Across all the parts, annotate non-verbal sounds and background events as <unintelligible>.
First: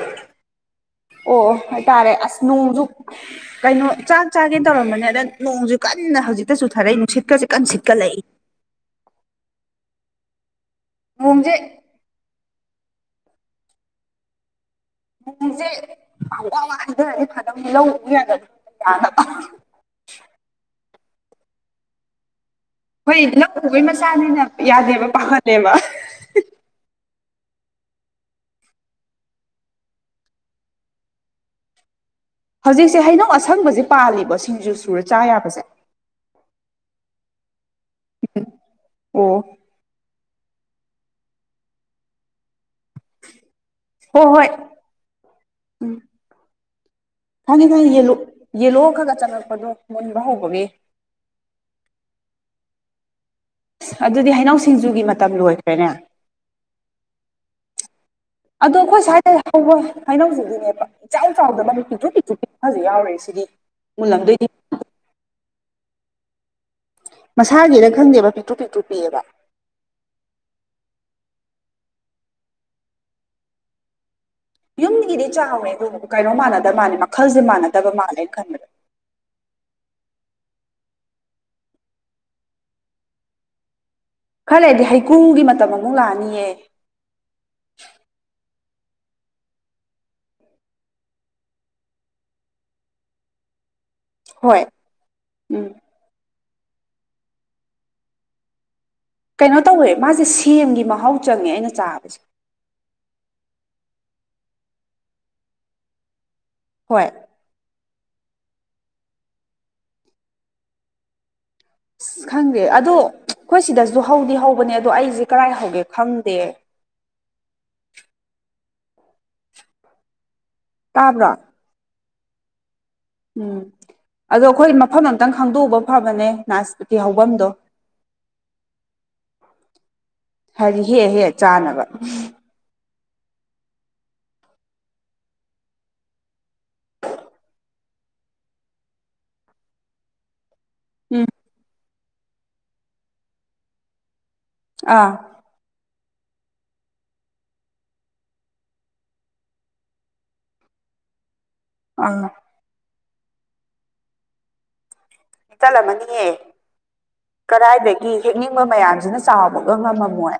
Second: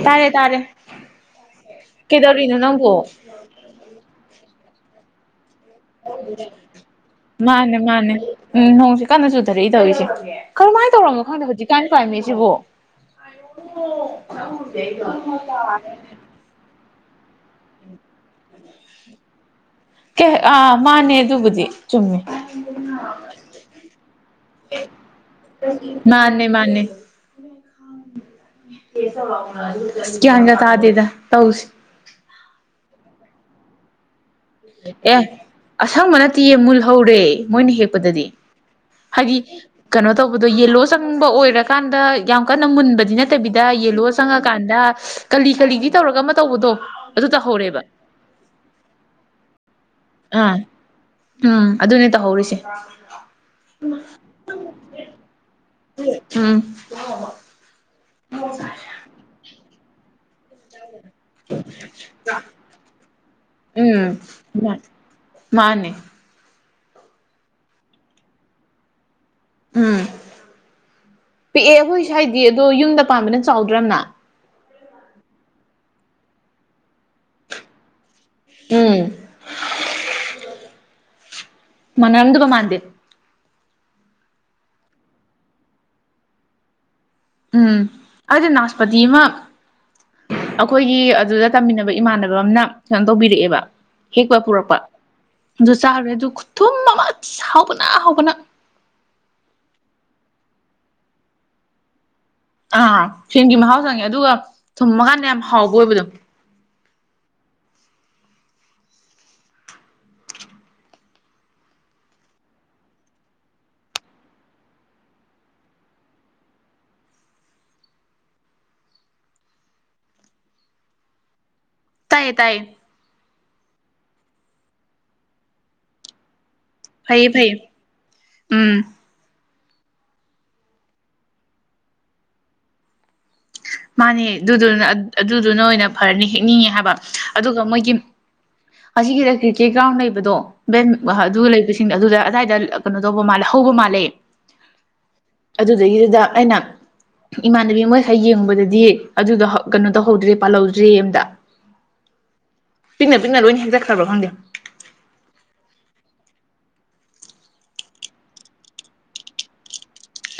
ꯇꯥꯔꯦ ꯇꯥꯔꯦ ꯑꯣ ꯍꯥꯏꯇꯥꯔꯦ ꯑꯁ ꯀꯩꯗꯧꯔꯤꯅꯣ ꯅꯣꯡꯁꯨ ꯅꯪꯕꯨ ꯀꯩꯅꯣ ꯆꯥꯛ ꯆꯥꯒꯦꯅ ꯇꯧꯔꯝꯕꯅꯦ ꯑꯗ ꯅꯣꯡꯁꯨ ꯀꯟꯅ ꯍꯧꯖꯤꯛꯇ ꯆꯨꯊꯔꯛꯏ ꯅꯨꯡꯁꯤꯠꯀꯁꯦ ꯀꯟ ꯃꯥꯅꯦ ꯃꯥꯅꯦ ꯁꯤꯠꯀꯂꯛꯏ ꯎꯝ ꯅꯣꯡꯁꯤꯦ ꯀꯟꯅ ꯆꯨꯊꯔꯛꯏ ꯇꯧꯔꯤꯁꯦ ꯀꯔꯝꯥꯏꯅ ꯇꯧꯔꯝꯃ ꯈꯪꯗꯦ ꯅꯣꯡꯁꯦ ꯍꯧꯖꯤꯛꯀꯥꯟ ꯀ꯭ꯂꯥꯢꯃꯤꯠꯁꯤꯕꯣ ꯍ ꯂꯩꯒ <inaudible> ꯃꯤꯁꯦ ꯋꯥ ꯋꯥꯗꯔꯗꯤ ꯐꯗꯕꯅꯤ ꯂꯧ ꯌꯥꯗ ꯌꯥꯗ <inaudible> ꯀꯦ ꯑꯥ ꯃꯥꯅꯦ ꯑꯗꯨꯕꯨꯗꯤ ꯆꯨꯝꯃꯤ ꯍꯣꯏ ꯂꯧ ꯎꯕꯩ ꯃꯆꯥꯅꯤꯅ ꯌꯥꯗꯦꯕ ꯄꯥꯈꯠꯂꯦꯕ ꯃꯥꯅꯦ ꯃꯥꯅꯦ ꯒ꯭ꯌꯥꯟꯒ ꯇꯥꯗꯦꯗ ꯇꯧꯔꯤꯁꯦ ꯍꯧꯖꯤꯛꯁꯦ ꯍꯩꯅꯧ ꯑꯁꯪꯕꯖꯦ ꯄꯥꯜꯂꯤꯕ ꯑꯦ ꯑꯁꯪꯕ ꯅꯠꯇꯦꯌꯦ ꯃꯨꯜꯍꯧꯔꯦ ꯃꯣꯏꯅ ꯍꯦꯛ ꯍꯦꯛꯄꯗꯗꯤ ꯑꯣ ꯍꯥꯏꯗꯤ ꯀꯩꯅꯣ ꯇꯧꯕꯗꯣ ꯌꯦꯂꯣ ꯆꯪꯕ ꯑꯣꯏꯔꯀꯥꯟꯗ ꯌꯥꯝ ꯀꯟꯅ ꯃꯨꯟꯕ ꯗꯤ ꯅꯠꯇꯕꯤꯗ ꯌꯦꯜꯂꯣ ꯍꯣꯏ ꯍꯣꯏ ꯆꯪꯉꯀꯥꯟꯗ ꯀꯂꯤ ꯀꯂꯤꯗꯤ ꯇꯧꯔꯒ ꯑꯃ ꯇꯧꯕꯗꯣ ꯑꯗꯨ ꯈꯪꯉꯤ ꯇꯧꯍꯧꯔꯦꯕ ꯈꯪꯉꯤ ꯌꯦꯂꯣ ꯌꯦꯂꯣ ꯈ ꯈꯒ ꯆꯪꯉꯛꯄꯗꯣ ꯃꯨꯟꯕ ꯑꯥ ꯍꯧꯕꯒꯤ ꯎꯝ ꯑꯗꯨꯅꯦ ꯇꯧꯍꯧꯔꯤꯁꯦ ꯑꯗꯨꯗꯤ ꯍꯩꯅꯧ ꯁꯤꯡꯖꯨꯒꯤ ꯃꯇꯝ ꯂꯣꯏꯈ꯭ꯔꯦꯅꯦ ꯎꯝ ꯑꯗꯣ ꯑꯩꯈꯣꯏ ꯁ꯭ꯋꯥꯏꯗ ꯍꯧꯕ ꯍꯩꯅꯧꯁꯤꯗꯤꯅꯦ ꯏꯆꯥꯎ ꯆꯥꯎꯗꯕ ꯄꯤꯛꯇ꯭ꯔꯨ ꯄꯤꯛꯇ꯭ꯔꯨ ꯄꯤꯛꯄꯁꯨ ꯌꯥꯥꯎꯔꯤꯌꯦ ꯁꯤꯗꯤ ꯎꯝ ꯃꯨꯜꯂꯝꯗꯣꯏꯗꯤ ꯃꯥꯅꯦ ꯃꯁꯥꯒꯤꯔ ꯈꯪꯗꯦꯕ ꯄꯤꯛꯇ꯭ꯔꯨ ꯄꯤꯛꯇ꯭ꯔꯨ ꯄꯤꯛꯑꯦꯕ ꯎꯝ ꯄꯤꯛꯑꯦ ꯑꯩꯈꯣꯏ ꯁ꯭ꯋꯥꯏꯗꯤ ꯑꯗꯣ ꯌꯨꯝꯗ ꯄꯥꯟꯕꯅ ꯆꯥꯎꯗ꯭ꯔ ꯌꯥꯝꯅ ꯌꯨꯝꯒꯤꯗꯤ ꯆꯥꯎꯋꯦ ꯀꯩꯅꯣ ꯃꯥꯟꯅꯗ ꯃꯥꯜꯂꯦ ꯃꯈꯜꯖꯦ ꯃꯥꯟꯅꯗꯕ ꯃꯥꯜꯂꯦ ꯎꯝ ꯃꯅꯔꯝꯗꯧꯕ ꯃꯥꯟꯗꯦ ꯈꯔ ꯂꯩꯔꯗꯤ ꯍꯩꯀ꯭ꯔꯨꯒꯤ ꯃꯇꯝ ꯑꯃꯨꯛ ꯂꯥꯛꯑꯅꯤꯌꯦ ꯎꯝ ꯑꯩꯗꯤ ꯅꯥꯁꯄꯇꯤ ꯑꯃ ꯑꯩꯈꯣꯏꯒꯤ ꯑꯗꯨꯗ ꯇꯝꯃꯤꯟꯅꯕ ꯏꯃꯥꯟꯅꯕꯝꯅ ꯀꯩꯅꯣ ꯇꯧꯕꯤꯔꯛꯑꯦꯕ ꯍꯦꯛꯄꯒ ꯍꯣꯏ ꯄꯨꯔꯛꯄ ꯎꯝ ꯑꯗꯨ ꯆꯥꯔꯨꯔꯦ ꯑꯗꯨ ꯈꯨꯊꯨꯝ ꯑꯃ ꯍꯥꯎꯕꯅ ꯍꯥꯎꯕꯅ ꯀꯩꯅꯣ ꯇꯧꯋꯦ ꯃꯥꯖꯦ ꯁꯦꯝꯒꯤ ꯃꯍꯥꯎ ꯆꯪꯉꯦ ꯑꯩꯅ ꯆꯥꯕꯁꯦ ꯑꯥ ꯁꯦꯝꯒꯤ ꯃꯍꯥꯎ ꯆꯪꯉꯦ ꯑꯗꯨꯒ ꯊꯨꯝꯃ ꯒꯥꯟꯗ ꯌꯥꯝ ꯍꯥꯎꯕ ꯑꯣꯏꯕꯗꯣ ꯍꯣꯏ ꯑꯁ ꯈꯪꯗꯦ ꯑꯗꯣ ꯑꯩꯈꯣꯏ ꯁꯤꯗꯁꯨ ꯍꯧꯗꯤ ꯍꯧꯕꯅꯦ ꯑꯗꯣ ꯑꯩꯖꯦ ꯀꯔꯥꯏ ꯍꯧꯒꯦ ꯈꯪꯗꯦ ꯇꯥꯕ꯭ꯔꯣ ꯇꯥꯏꯌꯦ ꯇꯥꯏꯌꯦ ꯎꯝ ꯑꯗꯣ ꯑꯩꯈꯣꯏ ꯃꯐꯝ ꯑꯝꯇꯪ ꯈꯪꯗꯣꯛꯎꯕ ꯐꯕꯅꯦ ꯅꯥꯁ ꯐꯩꯌꯦ ꯐꯩꯌꯦ ꯎꯝ ꯍꯥꯏꯗꯤ ꯍꯦꯛꯑ ꯍꯦꯛꯑ ꯆꯥꯅꯕ ꯃꯥꯅꯦ ꯑꯗꯨꯗꯨꯅ ꯑꯗꯨꯗꯨꯅ ꯑꯣꯏꯅ ꯐꯔꯅꯤ ꯍꯦꯛꯅꯤꯡꯉꯦ ꯍꯥꯏꯕ ꯑꯗꯨꯒ ꯃꯣꯏꯒꯤ ꯑꯁꯤꯒꯤꯗ ꯀ꯭ꯔꯤꯀꯦꯠ ꯒ꯭ꯔꯥꯎꯟ ꯂꯩꯕꯗꯣ ꯎꯝ ꯕꯦꯠ ꯂꯩꯕꯁꯤꯡꯗꯣ ꯑꯗꯨꯗ ꯑꯗꯥꯏꯗ ꯀꯩꯅꯣ ꯇꯧꯕ ꯃꯥꯜꯂꯦ ꯍꯧꯕ ꯃꯥꯜꯂꯦ ꯑꯥ ꯑꯗꯨꯗꯒꯤꯗꯨꯗ ꯑꯩꯅ ꯏꯃꯥꯟꯅꯕꯤ ꯃꯣꯢ ꯈꯔ ꯌꯦꯡꯉꯨꯕꯗ ꯗꯤ ꯑꯗꯨꯗꯣ ꯀꯩꯅꯣ ꯇꯧꯍꯧꯗ꯭ꯔꯦ ꯄꯥꯜꯍꯧꯗ꯭ꯔꯦꯌꯦ ꯑꯝꯇ ꯑꯥ ꯄꯤꯛꯅ ꯄꯤꯛꯅ ꯂꯣꯏ ꯍꯦꯛꯇꯠꯈ꯭ꯔꯕ ꯈꯪꯗꯦ ꯍꯦꯛꯇꯠꯂꯝꯃꯅꯤꯌꯦ ꯀꯔꯥꯏꯗꯒꯤ ꯍꯦꯛꯅꯤꯡꯕ ꯃꯌꯥꯝꯖꯤꯅ ꯆꯥꯎꯕꯒ ꯉꯝꯃꯝꯃꯣꯏ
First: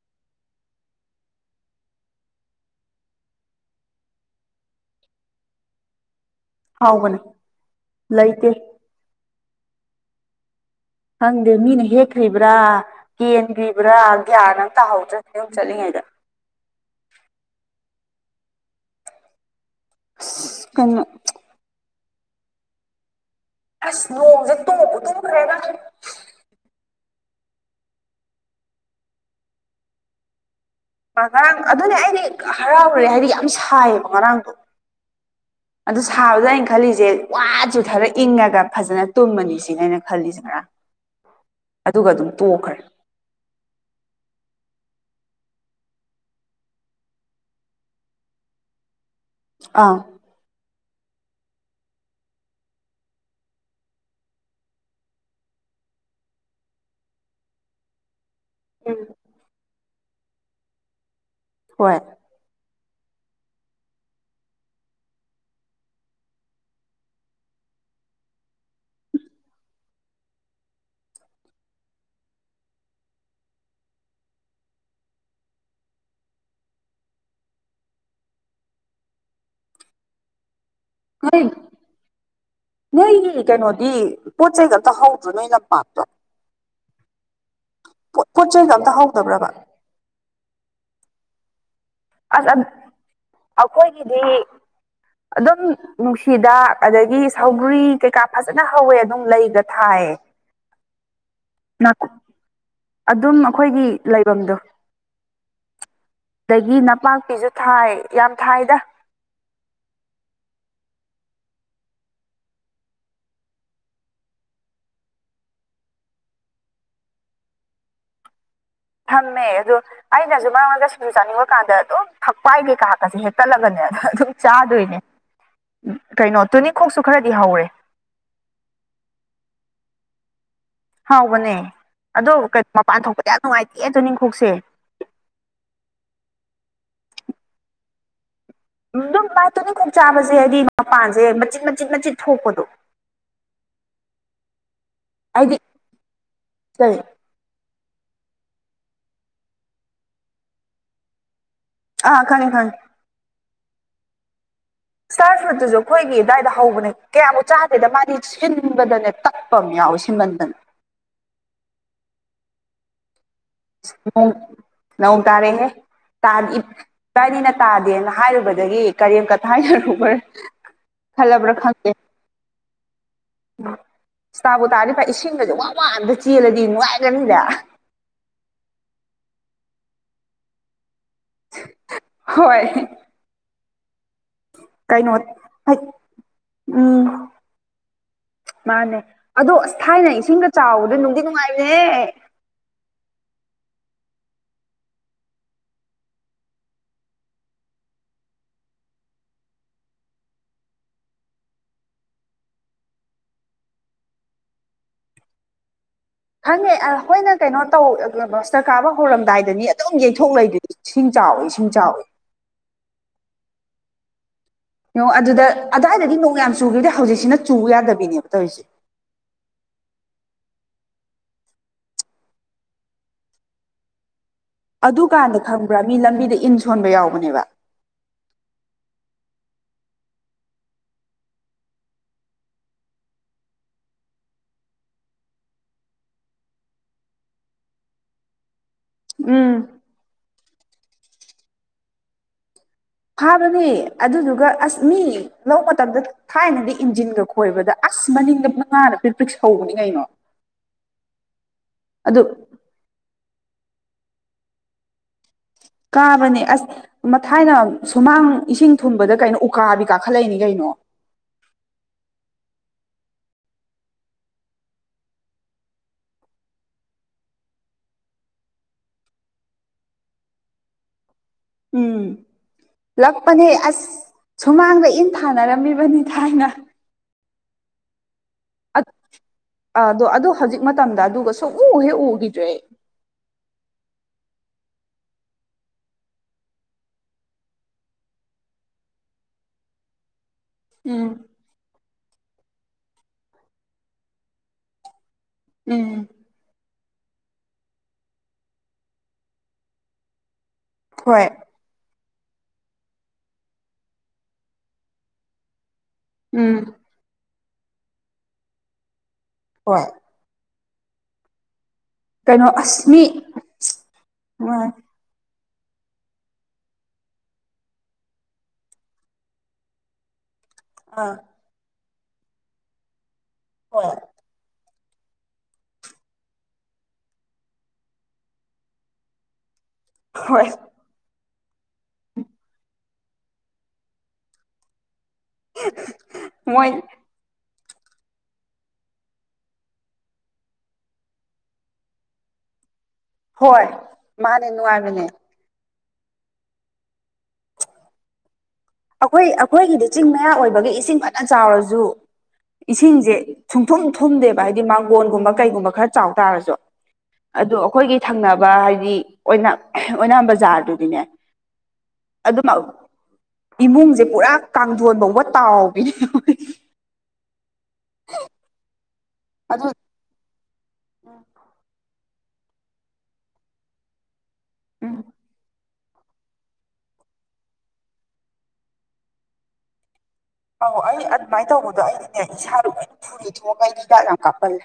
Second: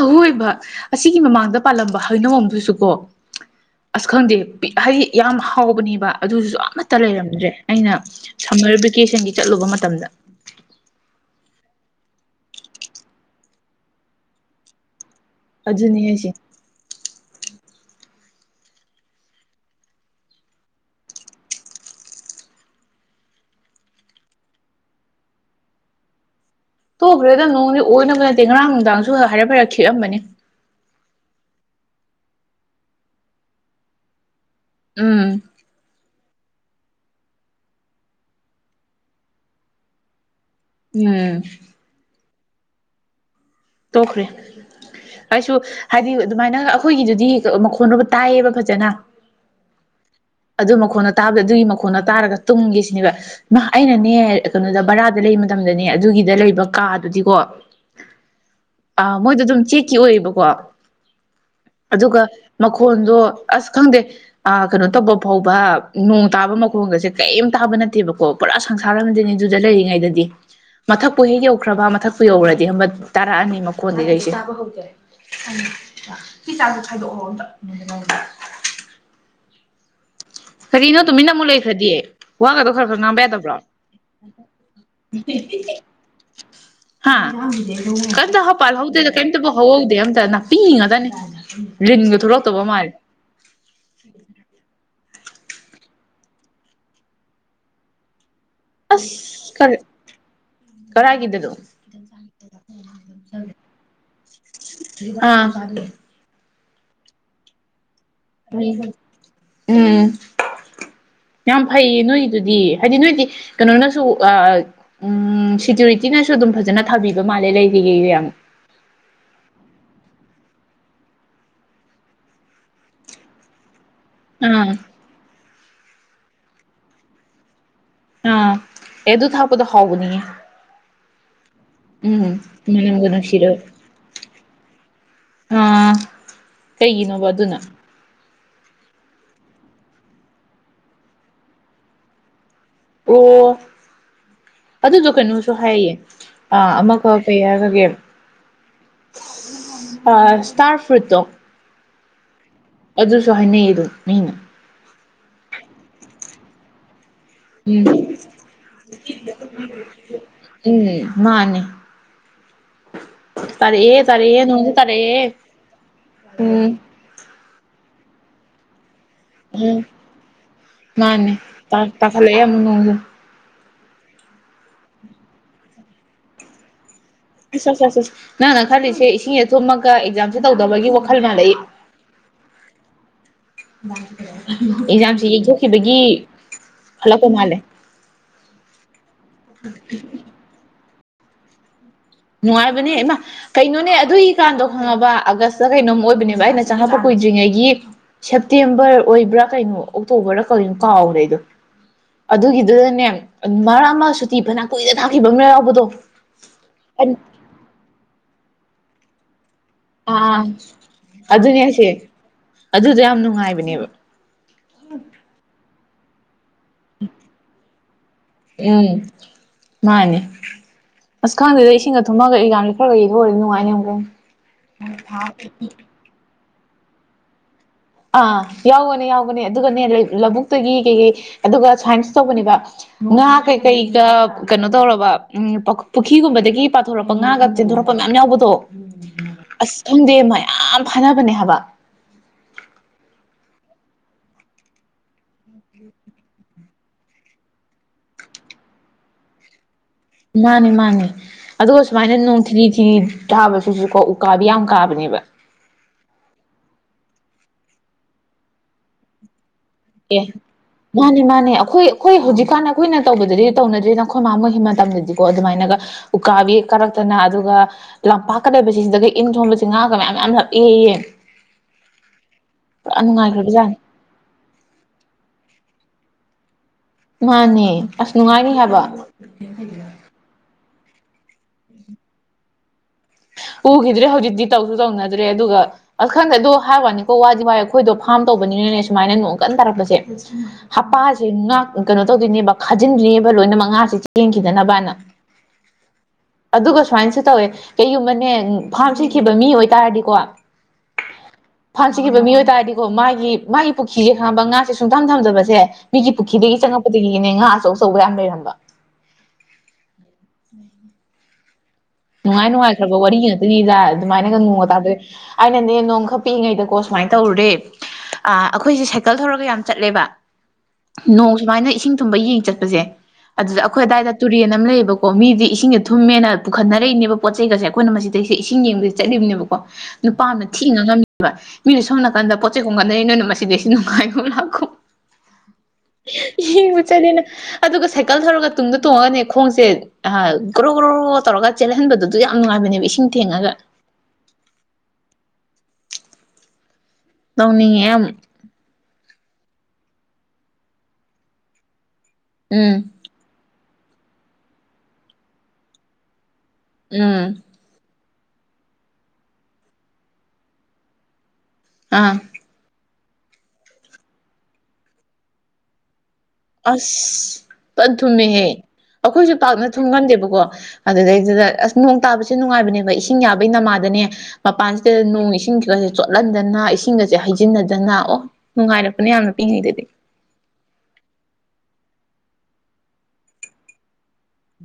ꯑꯋꯣꯏꯕ ꯑꯁꯤꯒꯤ ꯃꯃꯥꯡꯗ ꯄꯥꯜꯂꯝꯕ ꯍꯩꯅꯧꯑꯝꯗꯨꯁꯨ ꯀꯣ ꯑꯁ ꯈꯪꯗꯦ ꯍꯩ ꯌꯥꯝ ꯍꯥꯎꯕꯅꯤꯕ ꯑꯗꯨꯗꯨꯁꯨ ꯑꯃꯠꯇ ꯍꯥꯎꯕꯅꯦ ꯂꯩꯔꯝꯗ꯭ꯔꯦ ꯑꯩꯅ ꯂꯩꯇꯦ ꯁꯝꯃꯔ ꯚꯤꯀꯦꯁꯟꯒꯤ ꯆꯠꯂꯨꯕ ꯃꯇꯝꯗ ꯈꯪꯗꯦ ꯃꯤꯅ ꯍꯦꯛꯈ꯭ꯔꯤꯕ꯭ꯔꯥ ꯀꯦꯟꯒ꯭ꯔꯤꯕ꯭ꯔꯥ ꯒ꯭ꯌꯥꯟ ꯑꯝ ꯇꯥꯍꯧꯗ꯭ꯔꯦ ꯌꯨꯝ ꯆꯠꯂꯤꯉꯩꯗ ꯑꯗꯨꯅꯤ ꯍꯥꯏꯁꯦ ꯀꯩꯅꯣ ꯑꯁ ꯅꯣꯡꯖꯦ ꯇꯣꯛꯄꯨ ꯇꯣꯛꯈ꯭ꯔꯦꯗ ꯇꯣꯛꯈ꯭ꯔꯦꯗ ꯅꯣꯡꯗꯤ ꯑꯣꯏꯅꯕ ꯅꯠꯇꯦ ꯉꯔꯥꯡ ꯅꯨꯡꯗꯥꯡꯁꯨ ꯍꯥꯏꯔꯞ ꯍꯥꯏꯔꯞ ꯈꯤꯛꯑꯝꯕꯅꯤ ꯉꯔꯥꯡ ꯑꯗꯨꯅꯦ ꯑꯩꯗꯤ ꯍꯔꯥꯎꯔꯨꯔꯦ ꯍꯥꯏꯗꯤ ꯌꯥꯝ ꯁꯥꯏꯌꯦꯕ ꯉꯔꯥꯡꯗꯣ ꯎꯝ ꯑꯗꯨ ꯁꯥꯕꯗꯨꯗ ꯑꯩꯅ ꯈꯜꯂꯤꯁꯦ ꯋꯥ ꯆꯨꯊꯔ ꯏꯪꯉꯒ ꯐꯖꯅ ꯇꯨꯝꯃꯅꯤ ꯁꯤꯅ ꯑꯩꯅ ꯈꯜꯂꯤꯁꯦ ꯉꯔꯥꯡ ꯎꯝ <unintelligible> ꯑꯗꯨꯒ ꯑꯗꯨꯝ ꯇꯣꯛꯈ꯭ꯔꯦ ꯇꯣꯛꯈ꯭ꯔꯦ ꯀꯁꯨ <unintelligible> ꯍꯥꯏꯗꯤ ꯑꯗꯨꯃꯥꯏꯅ ꯑꯩꯈꯣꯏꯒꯤꯗꯨꯗꯤ ꯃꯈꯣꯟ ꯑꯃ ꯇꯥꯏꯌꯦꯕ ꯐꯖꯅ ꯑꯥ ꯑꯗꯨ ꯃꯈꯣꯟꯅ ꯇꯥꯕꯗ ꯑꯗꯨꯒꯤ ꯃꯈꯣꯟꯅ ꯇꯥꯔꯒ ꯇꯨꯝꯒꯦꯁꯤꯅꯦꯕ ꯃꯥ ꯑꯩꯅꯅꯦ ꯀꯩꯅꯣꯗ ꯕꯔꯥꯗ ꯂꯩꯕ ꯃꯇꯝꯗꯅꯦ ꯑꯗꯨꯒꯤꯗ ꯂꯩꯕ ꯀꯥꯗꯨꯗꯤꯀꯣ ꯎꯝ ꯑ ꯃꯣꯏꯗꯣ ꯑꯗꯨꯝ ꯆꯦꯛꯀꯤ ꯑꯣꯏꯌꯦꯕꯀꯣ ꯍꯣꯏ ꯑꯗꯨꯒ ꯃꯈꯣꯟꯗꯣ ꯑꯁ ꯈꯪꯗꯦ ꯑ ꯀꯩꯅꯣ ꯇꯧꯕ ꯐꯥꯎꯕ ꯅꯣꯡ ꯇꯥꯕ ꯃꯈꯣꯡꯒꯁꯦ ꯀꯩꯝ ꯇꯥꯕ ꯅꯠꯇꯦꯕꯀꯣ ꯄꯨꯔꯥ ꯁꯪꯁꯥꯔ ꯑꯃꯗꯅꯤ ꯑꯗꯨꯗ ꯂꯩꯔꯤꯉꯩꯗꯗꯤ ꯃꯊꯛꯄꯨ ꯍꯦꯛ ꯌꯧꯈ꯭ꯔꯕ ꯃꯊꯛꯄꯨ ꯌꯧꯈ꯭ꯔꯗꯤ ꯅꯤ ꯃ ꯀꯣꯟꯗꯤꯁꯤ <unintelligible> ꯐ ꯆꯥꯡꯗ ꯈꯥꯏꯗꯣꯛꯑꯣꯣ ꯑꯝꯇ ꯅꯣꯟꯗꯗ <inaudible> ꯀꯔꯤꯅꯣ ꯇꯨꯃꯤꯟꯅ ꯅꯣꯏ ꯑꯃꯨꯛ ꯂꯩꯈ꯭ꯔꯗꯤ ꯋꯥꯒꯗꯣ ꯈꯔ ꯈꯔ ꯉꯥꯡꯕ ꯅꯣꯏꯒꯤ ꯌꯥꯗꯕ꯭ꯔꯣ ꯀꯩꯅꯣꯗꯤ ꯄꯣꯠ ꯆꯩꯒ ꯑꯝꯇ ꯍꯧꯗ꯭ꯔꯣ ꯅꯣꯏ ꯂꯝꯄꯥꯛꯇꯣ ꯍꯥ ꯄꯣꯠ ꯀꯗ ꯄꯣꯠ ꯍꯥꯄꯜ ꯆꯩꯒ ꯑꯝꯇ ꯍꯗꯦꯗ ꯍꯧꯗꯕ꯭ꯔꯕ ꯀꯟꯇꯕꯨ ꯍꯗꯦ ꯑꯇꯅ <unintelligible> ꯄꯤ ꯉꯥꯛꯇꯥꯅꯦ ꯂꯤꯟꯒ ꯊꯣꯛꯂꯛꯇꯧꯕ ꯃꯥꯜꯂꯦ ꯑꯈꯣꯏꯒꯤꯗꯤ ꯑꯗꯨꯝ ꯅꯨꯡꯁꯤ ꯍꯤꯗꯥꯛ ꯑꯗꯒꯤ ꯁꯧꯒꯔꯤ ꯀꯩꯀꯥ ꯐꯖꯅ ꯍꯧꯋꯦ ꯑꯗꯨꯝ ꯑꯁ ꯂꯩꯒ ꯀꯔ ꯊꯥꯏꯌꯦ ꯀꯔꯥꯏꯒꯤꯗꯅꯣ ꯑꯗꯨꯝ ꯑꯩꯈꯣꯏꯒꯤ ꯂꯩꯕꯝꯗꯣ ꯑꯥ ꯐꯦ <unintelligible> ꯑꯗꯒꯤ ꯅꯄꯥꯛꯄꯤꯁꯨ ꯊꯥꯏ ꯌꯥꯝ ꯊꯥꯏꯗ ꯎꯝ ꯌꯥꯝ ꯐꯩꯌꯦ ꯅꯣꯏꯗꯨꯗꯤ ꯍꯥꯏꯗꯤ ꯅꯣꯏꯗꯤ ꯀꯩꯅꯣꯅꯁꯨ ꯑ ꯎꯝ ꯁꯦꯀ꯭ꯌꯨꯔꯤꯇꯤꯅꯁꯨ ꯑꯗꯨꯝ ꯐꯖꯅ ꯊꯥꯕꯤꯕ ꯃꯥꯜꯂꯦ ꯂꯩꯔꯤꯒꯦ ꯌꯥꯝ ꯁꯦꯆꯩꯇꯨ <unintelligible> ꯊꯝꯃꯦ ꯑꯗꯣ ꯑꯩꯅꯁꯨ ꯃꯔꯛ ꯃꯔꯛꯇ ꯁꯦꯡ <unintelligible> ꯆꯥꯅꯤꯡꯕ ꯀꯥꯟꯗ ꯑꯗꯨꯝ ꯐꯛꯄꯥꯏ ꯀꯩꯀ ꯒꯥꯁꯦ ꯍꯦꯛꯇꯠꯂꯒꯅꯦ ꯑꯗꯨꯝ ꯑꯥ ꯆꯥꯗꯣꯏꯅꯦ ꯀꯩꯅꯣ ꯇꯨꯅꯤꯈꯣꯛꯁꯨ ꯈꯔꯗꯤ ꯍꯧꯔꯦ ꯑ ꯑꯦꯗꯨ ꯊꯥꯛꯄꯗꯨ ꯍꯥꯎꯕꯅꯤꯍꯦ ꯍꯥꯎꯕꯅꯦ ꯎꯝ ꯑꯗꯣ ꯃꯄꯥꯟ ꯃꯅꯝꯒ ꯊꯣꯛꯄꯗꯤ ꯌꯥꯝ ꯅꯨꯡꯁꯤꯔꯒ ꯅꯨꯡꯉꯥꯏꯇꯦꯌꯦ ꯇꯣꯛꯅꯤꯡꯈꯣꯛꯁꯦ ꯑꯥ ꯀꯩꯒꯤꯅꯣꯕ ꯑꯗꯨꯅ ꯎ ꯑꯗꯨꯝ ꯕꯥꯥꯏ ꯇꯣꯅꯤꯈꯣꯡ ꯆꯥꯕꯁꯦ ꯍꯥꯏꯗꯤ ꯃꯄꯥꯟꯁꯦ ꯃꯆꯤꯟꯠ ꯃꯆꯤꯠ ꯃꯆꯤꯠ ꯊꯣꯛꯄꯗꯣ ꯑꯣ ꯑꯗꯨꯗꯣ ꯀꯩꯅꯣꯁꯨ ꯑꯩꯗꯤ ꯍꯥꯏꯌꯦ ꯑ ꯀꯩ ꯑꯃꯈꯛ ꯌꯥꯒꯒꯦ <unintelligible> ꯑ ꯁꯇꯔ ꯐ꯭ꯔꯨꯠꯇꯣ ꯑꯥ ꯈꯪꯉꯦ ꯈꯪꯉꯦ ꯑꯗꯨꯁꯨ ꯍꯥꯏꯅꯩ ꯑꯗꯨ ꯃꯤꯅ ꯏꯁꯇꯥꯔ ꯐꯔ꯭ꯨꯏꯠ ꯑꯩꯈꯣꯏꯒꯤ ꯑꯗꯨꯗꯥꯏ ꯍꯧꯕꯅꯦ ꯀꯌꯥꯃꯨꯛ ꯆꯥꯗꯦꯗ ꯎꯝ ꯃꯥꯗꯤ ꯁꯤꯟꯕꯗꯅꯦ ꯇꯛꯄ ꯑꯃ ꯌꯥꯎꯋꯤ ꯁꯤꯟꯃꯟꯗꯅ ꯎꯝ ꯃꯥꯅꯦ ꯇꯥꯔꯦꯑꯦ ꯅꯣꯡ ꯇꯥꯔꯦꯌꯦ ꯅꯣꯡꯁꯨ ꯇꯔꯦꯌꯦ ꯎꯝ ꯏꯕꯥꯏꯅꯤꯅ ꯇꯥꯗꯦꯅ ꯍꯥꯏꯔꯨꯕꯗꯒꯤ ꯀꯔꯦꯝ ꯎꯝ ꯀꯊꯥꯏꯅꯔꯨꯕꯩ ꯈꯜꯂꯕ꯭ꯔꯥ ꯈꯪꯗꯦ ꯇꯥꯈꯠꯂꯛꯌꯦ ꯌꯥꯝ ꯅꯣꯡꯖꯦ ꯏꯁ ꯇꯥꯕꯨ ꯇꯥꯔꯗꯤ ꯐꯏ ꯏꯁꯤꯡꯒꯁꯦ ꯋꯥ ꯋꯥ ꯎꯝꯇ ꯆꯦꯜꯂꯗꯤ ꯅꯨꯡꯉꯥꯏ ꯏꯁ ꯑꯁ ꯑꯁ ꯑꯁ ꯅꯪꯅ ꯈꯜꯂꯤꯁꯦ ꯏꯁꯤꯡꯁꯦ ꯊꯨꯝꯃꯒ ꯑꯦꯛꯖꯥꯝꯁꯦ ꯇꯧꯗꯕꯒꯤ ꯋꯥꯈꯜ ꯈꯜ ꯃꯥꯟꯅꯩꯌꯦ ꯍꯣꯏ ꯀꯩꯅꯣ ꯑꯦꯛꯖꯥꯝꯁꯤꯦ ꯌꯩꯊꯣꯛꯈꯤꯕꯒꯤ ꯎꯝ ꯍꯜꯂꯛꯄ ꯃꯥꯜꯂꯦ ꯃꯥꯅꯦ ꯑꯗꯣ ꯑꯁ ꯊꯥꯏꯅ ꯏꯁꯤꯡꯒ ꯆꯥꯎꯕꯗꯣ ꯅꯨꯡꯗꯤ ꯅꯨꯡꯉꯥꯏꯕꯅꯦ ꯍꯦ ꯅꯨꯡꯉꯥꯏꯕꯅꯦ ꯏꯃ ꯀꯩꯅꯣꯅꯦ ꯑꯗꯨꯏꯀꯥꯟꯗꯣ ꯍꯪꯉꯕ ꯑꯥꯒꯁꯇ ꯀꯩꯅꯣꯝ ꯑꯣꯏꯕꯅꯦꯕ ꯑꯩꯅ ꯆꯪꯉꯛꯄ ꯀꯨꯏꯗ꯭ꯔꯤꯉꯩꯒꯤ ꯁꯦꯞꯇꯦꯝꯕꯔ ꯑꯣꯏꯕ꯭ꯔꯥ ꯀꯩꯅꯣ ꯑꯣꯛꯇꯣꯕꯔ ꯀꯧꯅꯣ ꯀꯥꯎ꯭ꯔꯦ ꯑꯩꯗꯣ ꯑꯗꯨꯒꯤꯗꯨꯗꯅꯦ ꯃꯔꯥ ꯑꯃ ꯁꯨꯇꯤ ꯐꯅ ꯀꯨꯏꯅ ꯊꯥꯈꯤꯕ ꯑꯃꯅ ꯌꯥꯎꯕꯗꯣ ꯈꯪꯉꯦ ꯑꯩꯈꯣꯏꯅ ꯀꯩꯅꯣ ꯇꯧꯁꯔ ꯀꯥꯕ ꯍꯧꯔꯝꯗꯥꯏꯗꯅꯤ- ꯈꯤꯇꯪ ꯌꯩꯊꯣꯛ ꯑꯥ ꯂꯩꯗꯨꯗꯤ ꯁꯤꯡ ꯆꯥꯎꯋꯤ ꯑꯗꯨꯅꯦ ꯁꯤꯡ ꯆꯥꯎꯋꯤ ꯍꯥꯏꯁꯦ ꯑꯗꯨꯗꯣ ꯌꯥꯝ ꯅꯨꯡꯉꯥꯏꯕꯅꯦꯕ ꯌꯦꯡꯉꯣ ꯑꯗꯨꯗ ꯑꯗꯨꯋꯥꯏꯗꯗꯤ ꯅꯣꯡ ꯌꯥꯝ ꯆꯨꯗꯗꯤ ꯍꯧꯖꯤꯛꯁꯤꯅ ꯆꯨ ꯌꯥꯗꯕꯤꯅꯦꯕ ꯇꯧꯔꯤꯁꯦ ꯎꯨꯝ ꯃꯥꯅꯦ ꯑꯁ ꯈꯪꯗꯨꯗ ꯏꯁꯤꯡꯒ ꯊꯨꯝꯃꯒ ꯏꯒꯥꯡꯁ ꯈꯔꯒꯒꯤꯗꯔꯗꯤ ꯅꯨꯡꯉꯥꯏꯅꯤ ꯑꯃꯨꯛ ꯑꯗꯨꯀꯥꯟꯗ ꯈꯪꯕ꯭ꯔꯥ ꯃꯤ ꯂꯝꯕꯤꯗ ꯏꯟ ꯁꯣꯟꯕ ꯌꯥꯎꯕꯅꯦꯕ ꯑꯥ ꯌꯥꯎꯒꯅꯦ ꯌꯥꯎꯒꯅꯦ ꯑꯗꯨꯒꯅꯦ ꯂꯧꯕꯨꯛꯇꯒꯤ ꯀꯩ ꯀꯩ ꯑꯗꯨꯒ ꯁꯥꯏꯟꯁ ꯇꯧꯕꯅꯦꯕ ꯉꯥ ꯀꯩꯀꯩꯗ ꯀꯩꯅꯣ ꯇꯧꯔꯕ ꯎꯝ ꯄꯨꯈ꯭ꯔꯤꯒꯨꯝꯕꯗꯒꯤ ꯆꯊꯣꯔꯛꯄ ꯉꯥꯒ ꯆꯦꯟꯊꯣꯔꯛꯄ ꯃꯌꯥꯝ ꯌꯥꯎꯕꯗꯣ ꯎꯨꯝ ꯇꯨꯝꯗꯦ ꯃꯌꯥꯝ ꯐꯅꯕꯅꯦ ꯍꯥꯏꯕ ꯐꯥꯕꯅꯦ ꯑꯗꯨꯗꯨꯒ ꯑꯁ ꯃꯤ ꯂꯧ ꯃꯇꯝꯗ ꯊꯥꯏꯅꯗꯤ ꯏꯟꯖꯤꯟꯒ ꯈꯣꯏꯕꯗ ꯑꯁ ꯃꯅꯤꯡꯗ ꯃꯉꯥꯗ ꯄ꯭ꯔꯤꯛ ꯄ꯭ꯔꯤꯛꯁ ꯁꯧꯕꯅꯤ ꯀꯩꯅꯣ ꯃꯥꯅꯤ ꯃꯥꯅꯤ ꯑꯗꯨꯒ ꯁꯨꯃꯥꯏꯅ ꯑꯗꯨ ꯅꯣꯡ ꯊꯤꯅꯤ ꯊꯤꯅꯤ ꯊꯥꯕꯁꯤꯁꯨꯀꯣ ꯎꯀꯥꯕꯤ ꯌꯥꯝ ꯀꯥꯕꯅꯦꯕ ꯀꯥꯕꯅꯦ ꯑꯁ ꯃꯊꯥꯏꯅ ꯁꯨꯃꯥꯡ ꯏꯁꯤꯡ ꯊꯨꯝꯕꯗ ꯀꯩꯅꯣ ꯎꯀꯥꯕꯤ ꯑꯦ ꯀꯥꯈꯠꯂꯛꯏꯅꯤ ꯀꯩꯅꯣ ꯃꯥꯅꯦ ꯃꯥꯅꯦ ꯑꯈꯣꯏ ꯑꯈꯣꯏ ꯍꯧꯖꯤꯛꯀꯥꯟ ꯑꯈꯣꯏꯅ ꯇꯧꯕꯗꯗꯤ ꯇꯧꯅꯗ꯭ꯔꯦꯗ ꯑꯈꯣꯏ ꯃꯥ ꯃꯣꯏꯒꯤ ꯃꯇꯝꯗꯗꯤꯀꯣ ꯑꯗꯨꯃꯥꯏꯅꯒ ꯎꯀꯥꯕꯤ ꯀꯥꯔꯛꯇꯅ ꯑꯗꯨꯒ ꯂꯝꯄꯥꯛꯀꯗꯕꯁꯤ ꯁꯤꯗꯒ ꯏꯟ ꯊꯣꯡꯕꯁꯤ ꯉꯥꯒ ꯃꯌꯥꯝ ꯌꯥꯝ ꯂꯞꯑꯦꯌꯦ ꯎꯝ ꯂꯥꯛꯄ ꯍ ꯅꯨꯡꯉꯥꯏꯈ꯭ꯔꯕꯖꯥꯠꯅꯤ ꯑꯁ ꯁꯨꯃꯥꯡꯗ ꯏꯟ ꯊꯥꯅꯔꯝꯃꯤꯕꯅꯤ ꯊꯥꯏꯅ ꯃꯥꯅꯦ ꯑꯁ ꯅꯨꯡꯉꯥꯏꯔꯤ ꯑꯗꯣ ꯑꯗꯣ ꯍꯧꯖꯤꯛ ꯃꯇꯝꯗ ꯑꯗꯨꯒ ꯁꯣꯛꯎ ꯍꯦꯛ ꯎꯈꯤꯗ꯭ꯔꯦ ꯑꯩ ꯎꯈꯤꯗ꯭ꯔꯦ ꯍꯧꯖꯤꯛꯇꯤ ꯇꯧꯁꯨ ꯇꯧꯅꯗ꯭ꯔꯦ ꯑꯗꯨꯒ ꯑꯈꯪꯗꯗꯣ ꯍꯥꯏꯕꯅꯤꯀꯣ ꯋꯥꯗꯤ ꯋꯥꯏ ꯑꯩꯈꯣꯏꯗꯣ ꯐꯥꯝ ꯇꯧꯕꯅꯤꯅꯅꯦ ꯁꯨꯃꯥꯏꯅ ꯅꯣꯡ ꯀꯟꯅ ꯇꯥꯔꯛꯄꯁꯦ ꯎꯝ ꯍꯄꯥꯁꯦ ꯉ ꯀꯩꯅꯣ ꯇꯧꯗꯣꯏꯅꯦꯕ ꯈꯥꯖꯤꯟꯗꯣꯏꯅꯦꯕ ꯂꯣꯏꯅꯃꯛ ꯉꯥꯁꯦ ꯆꯦꯟꯈꯤꯗꯅꯕꯅꯥ ꯎꯨꯝ ꯑꯗꯨꯒ ꯁꯨꯃꯥꯏꯅꯁꯨ ꯇꯧꯋꯦ ꯀꯩꯒꯨꯝꯕꯅꯦ ꯐꯥꯝ ꯁꯤꯈꯤꯕ ꯃꯤ ꯑꯣꯏꯇꯥꯔꯗꯤꯀꯣ ꯍꯣꯏ ꯐꯥꯟꯖꯈꯤꯕ ꯃꯤ ꯑꯣꯏꯇꯥꯔꯗꯤꯀꯣ ꯃꯥꯒꯤ ꯃꯥꯒꯤ ꯄꯨꯈ꯭ꯔꯤꯁꯦ ꯈꯪꯕ ꯉꯥꯁꯦ ꯁꯨꯡꯊꯝ ꯊꯝꯖꯕꯁꯦ ꯃꯤꯒꯤ ꯄꯨꯈ꯭ꯔꯤꯗꯒꯤ ꯎꯝ ꯆꯪꯉꯛꯄꯗꯒꯤꯅꯦ ꯉꯥ ꯑꯆꯧ ꯑꯆꯧꯕ ꯌꯥꯝ ꯂꯩꯔꯝꯕ ꯍꯣꯏ ꯎꯨꯝ ꯅꯨꯡꯉꯥꯏ ꯀꯩꯅꯣ ꯑꯁ ꯅꯨꯡꯉꯥꯏꯈ꯭ꯔꯕ ꯃꯤ ꯋꯥꯔꯤ ꯉꯥꯛꯇꯒꯤꯗ ꯑꯗꯨꯃꯥꯏꯅꯒ ꯅꯣꯡꯉ ꯑꯥ ꯇꯥꯗꯣꯔꯦ ꯑꯩꯅꯅꯦ ꯅꯣꯡ ꯈꯔ ꯄꯤꯛꯏꯉꯩꯗꯀꯣ ꯁꯨꯃꯥꯏꯅ ꯇꯧꯔꯨꯔꯦ ꯑ ꯑꯩꯈꯣꯏꯁꯦ ꯁꯥꯏꯀꯜ ꯊꯧꯔꯒ ꯌꯥꯝ ꯆꯠꯂꯦꯕ ꯅꯣꯡ ꯁꯨꯃꯥꯏꯅ ꯏꯁꯤꯡ ꯊꯨꯝꯕ ꯌꯦꯡ ꯆꯠꯄꯁꯦ ꯑꯗꯨꯗ ꯑꯩꯈꯣꯏ ꯍꯣꯏ ꯑꯗꯥꯋꯥꯏꯗ ꯇꯨꯔꯦꯟ ꯑꯃ ꯂꯩꯌꯦꯕꯀꯣ ꯃꯤꯗꯤ ꯏꯁꯤꯡꯁꯦ ꯊꯨꯝꯃꯦꯅ ꯄꯨ ꯈꯟꯅꯔꯛꯏꯅꯦꯕ ꯄꯣꯠ ꯆꯩꯩꯒꯁꯦ ꯑꯩꯈꯣꯏꯅ ꯃꯁꯤꯗꯩꯁꯦ ꯏꯁꯤꯡ ꯌꯦꯡꯕꯕꯁꯤꯦ ꯆꯠꯂꯤꯕꯅꯦꯕꯀꯣ ꯅꯨꯄꯥ ꯑꯃꯅ ꯍꯣꯏ ꯊꯤꯅ ꯉꯥꯉꯝ ꯕ ꯃꯤꯅ ꯁꯣꯝ ꯅꯥꯀꯟꯗ ꯄꯣꯠ ꯆꯩꯩ ꯈꯣꯡ ꯀꯟꯗꯩ ꯅꯣꯏꯅ ꯃꯁꯤꯗꯤ ꯑꯩ ꯁꯤ ꯅꯨꯡꯉꯥꯏꯒꯨꯝ ꯂꯥꯛꯀꯣ ꯃꯣꯏ ꯏ ꯆꯅꯤꯅ ꯑꯗꯨꯒ ꯁꯥꯏꯀꯜ ꯊꯧꯔꯒ ꯇꯨꯡꯗ ꯇꯣꯡꯉꯒꯅꯦ ꯈꯣꯡꯁꯦ ꯑ ꯒ꯭ꯔꯣ ꯒ꯭ꯔꯣ ꯇꯧꯔꯒ ꯆꯦꯜꯍꯟꯕꯗꯨ ꯌꯥꯝ ꯅꯨꯡꯉꯥꯏꯕꯅꯦꯕ ꯏꯁꯤꯡ ꯊꯦꯡꯉꯒ ꯍꯣꯏ ꯃꯥꯅꯦ ꯅꯨꯡꯉꯥꯏꯕꯅꯦ ꯇꯧꯅꯤꯡꯉꯦ ꯌꯥꯝ ꯑꯩꯈꯣꯏ ꯑꯩꯈꯣꯏꯒꯤꯗꯤ ꯆꯤꯡ ꯃꯌꯥ ꯑꯣꯏꯕꯒꯤ ꯏꯁꯤꯡ ꯐꯅ ꯆꯥꯎꯔꯁꯨ ꯎꯝ ꯏꯁꯤꯡꯁꯦ ꯁꯨꯡꯊꯨꯝ ꯊꯨꯝꯗꯦꯕ ꯍꯥꯏꯗꯤ ꯃꯥꯡꯒꯣꯟꯒꯨꯝꯕ ꯀꯩꯒꯨꯝꯕ ꯈꯔ ꯆꯥꯎ ꯇꯥꯔꯁꯨ ꯎꯝ ꯑꯗꯣ ꯑꯩꯈꯣꯏꯒꯤ ꯊꯪꯅꯕ ꯍꯥꯏꯗꯤ ꯑꫭꯏꯅꯥꯝ ꯑꯣꯏꯅꯥꯝ ꯕꯖꯥꯔꯗꯨꯗꯤꯅꯦ ꯑꯥ ꯑꯗꯨꯝ ꯑꯥꯎ ꯏꯃꯨꯡꯁꯦ ꯄꯨꯔꯥ ꯀꯥꯡꯊꯣꯟ ꯐꯥꯎꯕ ꯇꯥꯎꯕꯤꯅꯤ ꯑꯁ ꯐꯟ ꯊꯨꯝꯃꯦꯍꯦ ꯑꯩꯈꯣꯏꯁꯨ ꯑꯗꯨ ꯄꯥꯛꯅ ꯊꯨꯝꯒꯟꯗꯦꯕꯀꯣ ꯑꯗꯨꯗꯩꯗꯨꯗ ꯑꯁ ꯅꯣꯡ ꯇꯥꯕꯁꯦ ꯅꯨꯡꯉꯥꯏꯕꯅꯦꯕ ꯏꯁꯤꯡ ꯌꯥꯕꯩ ꯅꯃꯥꯗꯅꯦ ꯃꯄꯥꯟꯁꯤꯗ ꯎꯝ ꯅꯣꯡ ꯏꯁꯤꯡ ꯁꯤꯒꯁꯦ ꯆꯣꯠꯍꯟꯗꯅ ꯏꯁꯤꯡꯒꯁꯦ ꯍꯩꯖꯤꯟꯅꯗꯅ ꯑꯣ ꯅꯨꯡꯉꯥꯏꯔꯛꯄꯅꯤ ꯌꯥꯝꯅ ꯄꯤꯛꯏꯉꯩꯗꯗꯤ ꯑꯧ ꯑꯩ ꯑꯗꯨꯃꯥꯏꯅ ꯇꯧꯕꯗꯣ ꯑꯩꯗꯤꯅꯦ ꯏꯁꯥꯗ ꯂꯣꯏ ꯐꯨꯔꯤ ꯊꯣꯛꯑꯒ ꯑꯩ ꯍꯤꯗꯥꯛ ꯌꯥꯝ ꯀꯥꯞꯄꯜꯂꯦ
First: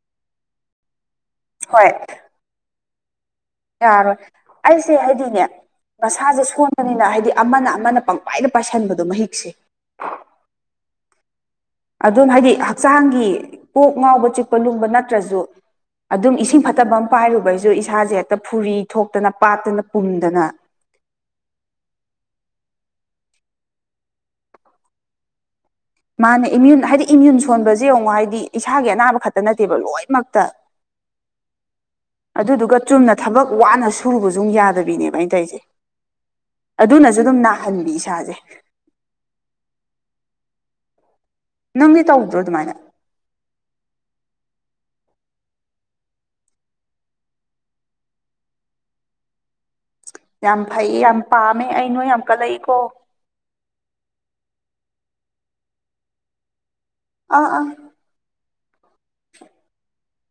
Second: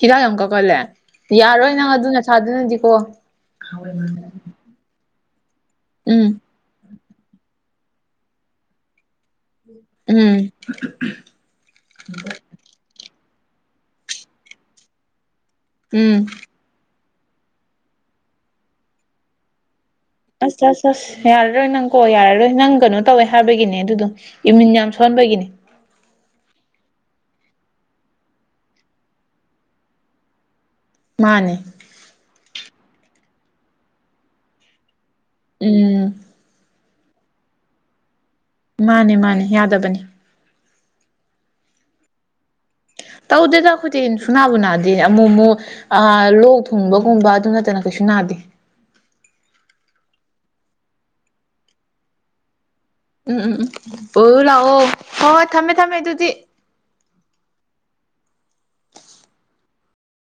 ꯍꯤꯗꯥꯛ ꯌꯥꯝ ꯀꯛꯈꯠꯂꯦ ꯌꯥꯔꯣꯏ ꯍꯣꯏ ꯅꯪ ꯑꯗꯨ ꯅꯁꯥꯥꯗꯨꯅꯗꯤꯀꯣ ꯌꯥꯔꯣꯏ ꯑꯩꯁꯦ ꯍꯥꯏꯗꯤꯅꯦ ꯎꯝ ꯃꯁꯥꯁꯦ ꯁꯣꯟ ꯕꯅꯤꯅ ꯍꯥꯏꯗꯤ ꯑꯃꯅ ꯑꯃꯅ ꯄꯪꯋꯥꯏꯗ ꯄꯥꯏꯥꯁꯟꯕꯗꯣ ꯃꯍꯤꯛꯁꯦ ꯎꯝ ꯑꯗꯨꯅ ꯍꯥꯏꯗꯤ ꯍꯛꯆꯥꯡꯒꯤ ꯄꯣꯛ ꯉꯥꯎꯕ ꯆꯤꯛꯄ ꯂꯨꯝꯕ ꯅꯠꯇ꯭ꯔꯁꯨ ꯎꯝ ꯑꯗꯨꯝ ꯏꯁꯤꯡ ꯐꯠꯇꯕꯃ ꯄꯥꯏꯔꯨꯕꯩꯁꯨ ꯏꯁꯥꯁꯦ ꯍꯦꯛꯇ ꯐꯨꯔꯤ ꯊꯣꯛꯇꯅ ꯄꯥꯠꯇꯅ ꯄꯨꯝꯗꯅ ꯑꯁ ꯑꯁ ꯑꯁ ꯌꯥꯔꯔꯣꯏ ꯅꯪ ꯀꯣ ꯌꯥꯔꯔꯣꯏ ꯅꯪ ꯀꯩꯅꯣ ꯇꯧꯋꯦ ꯍꯥꯏꯕꯒꯤꯅꯦ ꯑꯗꯨꯗꯣ ꯏꯃ꯭ꯌꯨꯟ ꯌꯥꯝ ꯁꯣꯟꯕꯒꯤꯅꯦ ꯃꯥꯅꯦ ꯏꯃ꯭ꯌꯨꯟ ꯍꯥꯏꯗꯤ ꯏꯃ꯭ꯌꯨꯟ ꯁꯣꯟꯕꯁꯦ ꯌꯦꯡꯉꯣ ꯍꯥꯏꯗꯤ ꯏꯁꯥꯒꯤ ꯑꯅꯥꯕ ꯈꯛꯇ ꯅꯠꯇꯦꯕ ꯂꯣꯏꯅꯃꯛꯇ ꯃꯥꯅꯦ ꯑꯗꯨꯗꯨꯒ ꯆꯨꯝꯅ ꯊꯕꯛ ꯋꯥꯅ ꯁꯨꯔꯨꯕꯁꯨ ꯌꯥꯗꯕꯤꯅꯦꯕ ꯑꯩꯅ ꯇꯧꯔꯤꯁꯦ ꯎꯝ ꯑꯗꯨꯅꯁꯨ ꯑꯗꯨꯝ ꯅꯥꯍꯟꯕꯤ ꯏꯁꯥꯁꯦ ꯃꯥꯅꯦ ꯃꯥꯅꯦ ꯌꯥꯗꯕꯅꯤ ꯅꯪꯗꯤ ꯇꯧꯗ꯭ꯔꯣ ꯑꯗꯨꯃꯥꯏꯅ ꯇꯧꯗꯦꯗ ꯑꯩꯈꯣꯏꯗꯤ ꯁꯨꯅꯥꯕꯨ ꯅꯥꯗꯦ ꯑꯃꯨꯛ ꯑꯃꯨꯛ ꯑ ꯂꯣꯛ ꯊꯨꯡꯕꯒꯨꯝꯕ ꯑꯗꯨ ꯅꯠꯇꯅ ꯀꯩꯁꯨ ꯅꯥꯗꯦ ꯌꯥꯝ ꯐꯩ ꯌꯥꯝ ꯄꯥꯝꯃꯦ ꯑꯩ ꯅꯣꯏ ꯌꯥꯝ ꯀꯂꯛꯏꯀꯣ ꯎꯝ ꯎꯝ ꯎꯝ ꯑꯣꯏꯔꫭ ꯂꯥꯛꯑꯣ ꯍꯣꯏ ꯍꯣꯏ ꯊꯝꯃꯦ ꯊꯝꯃꯦ ꯑꯗꯨꯗꯤ ꯑꯥ ꯑꯥ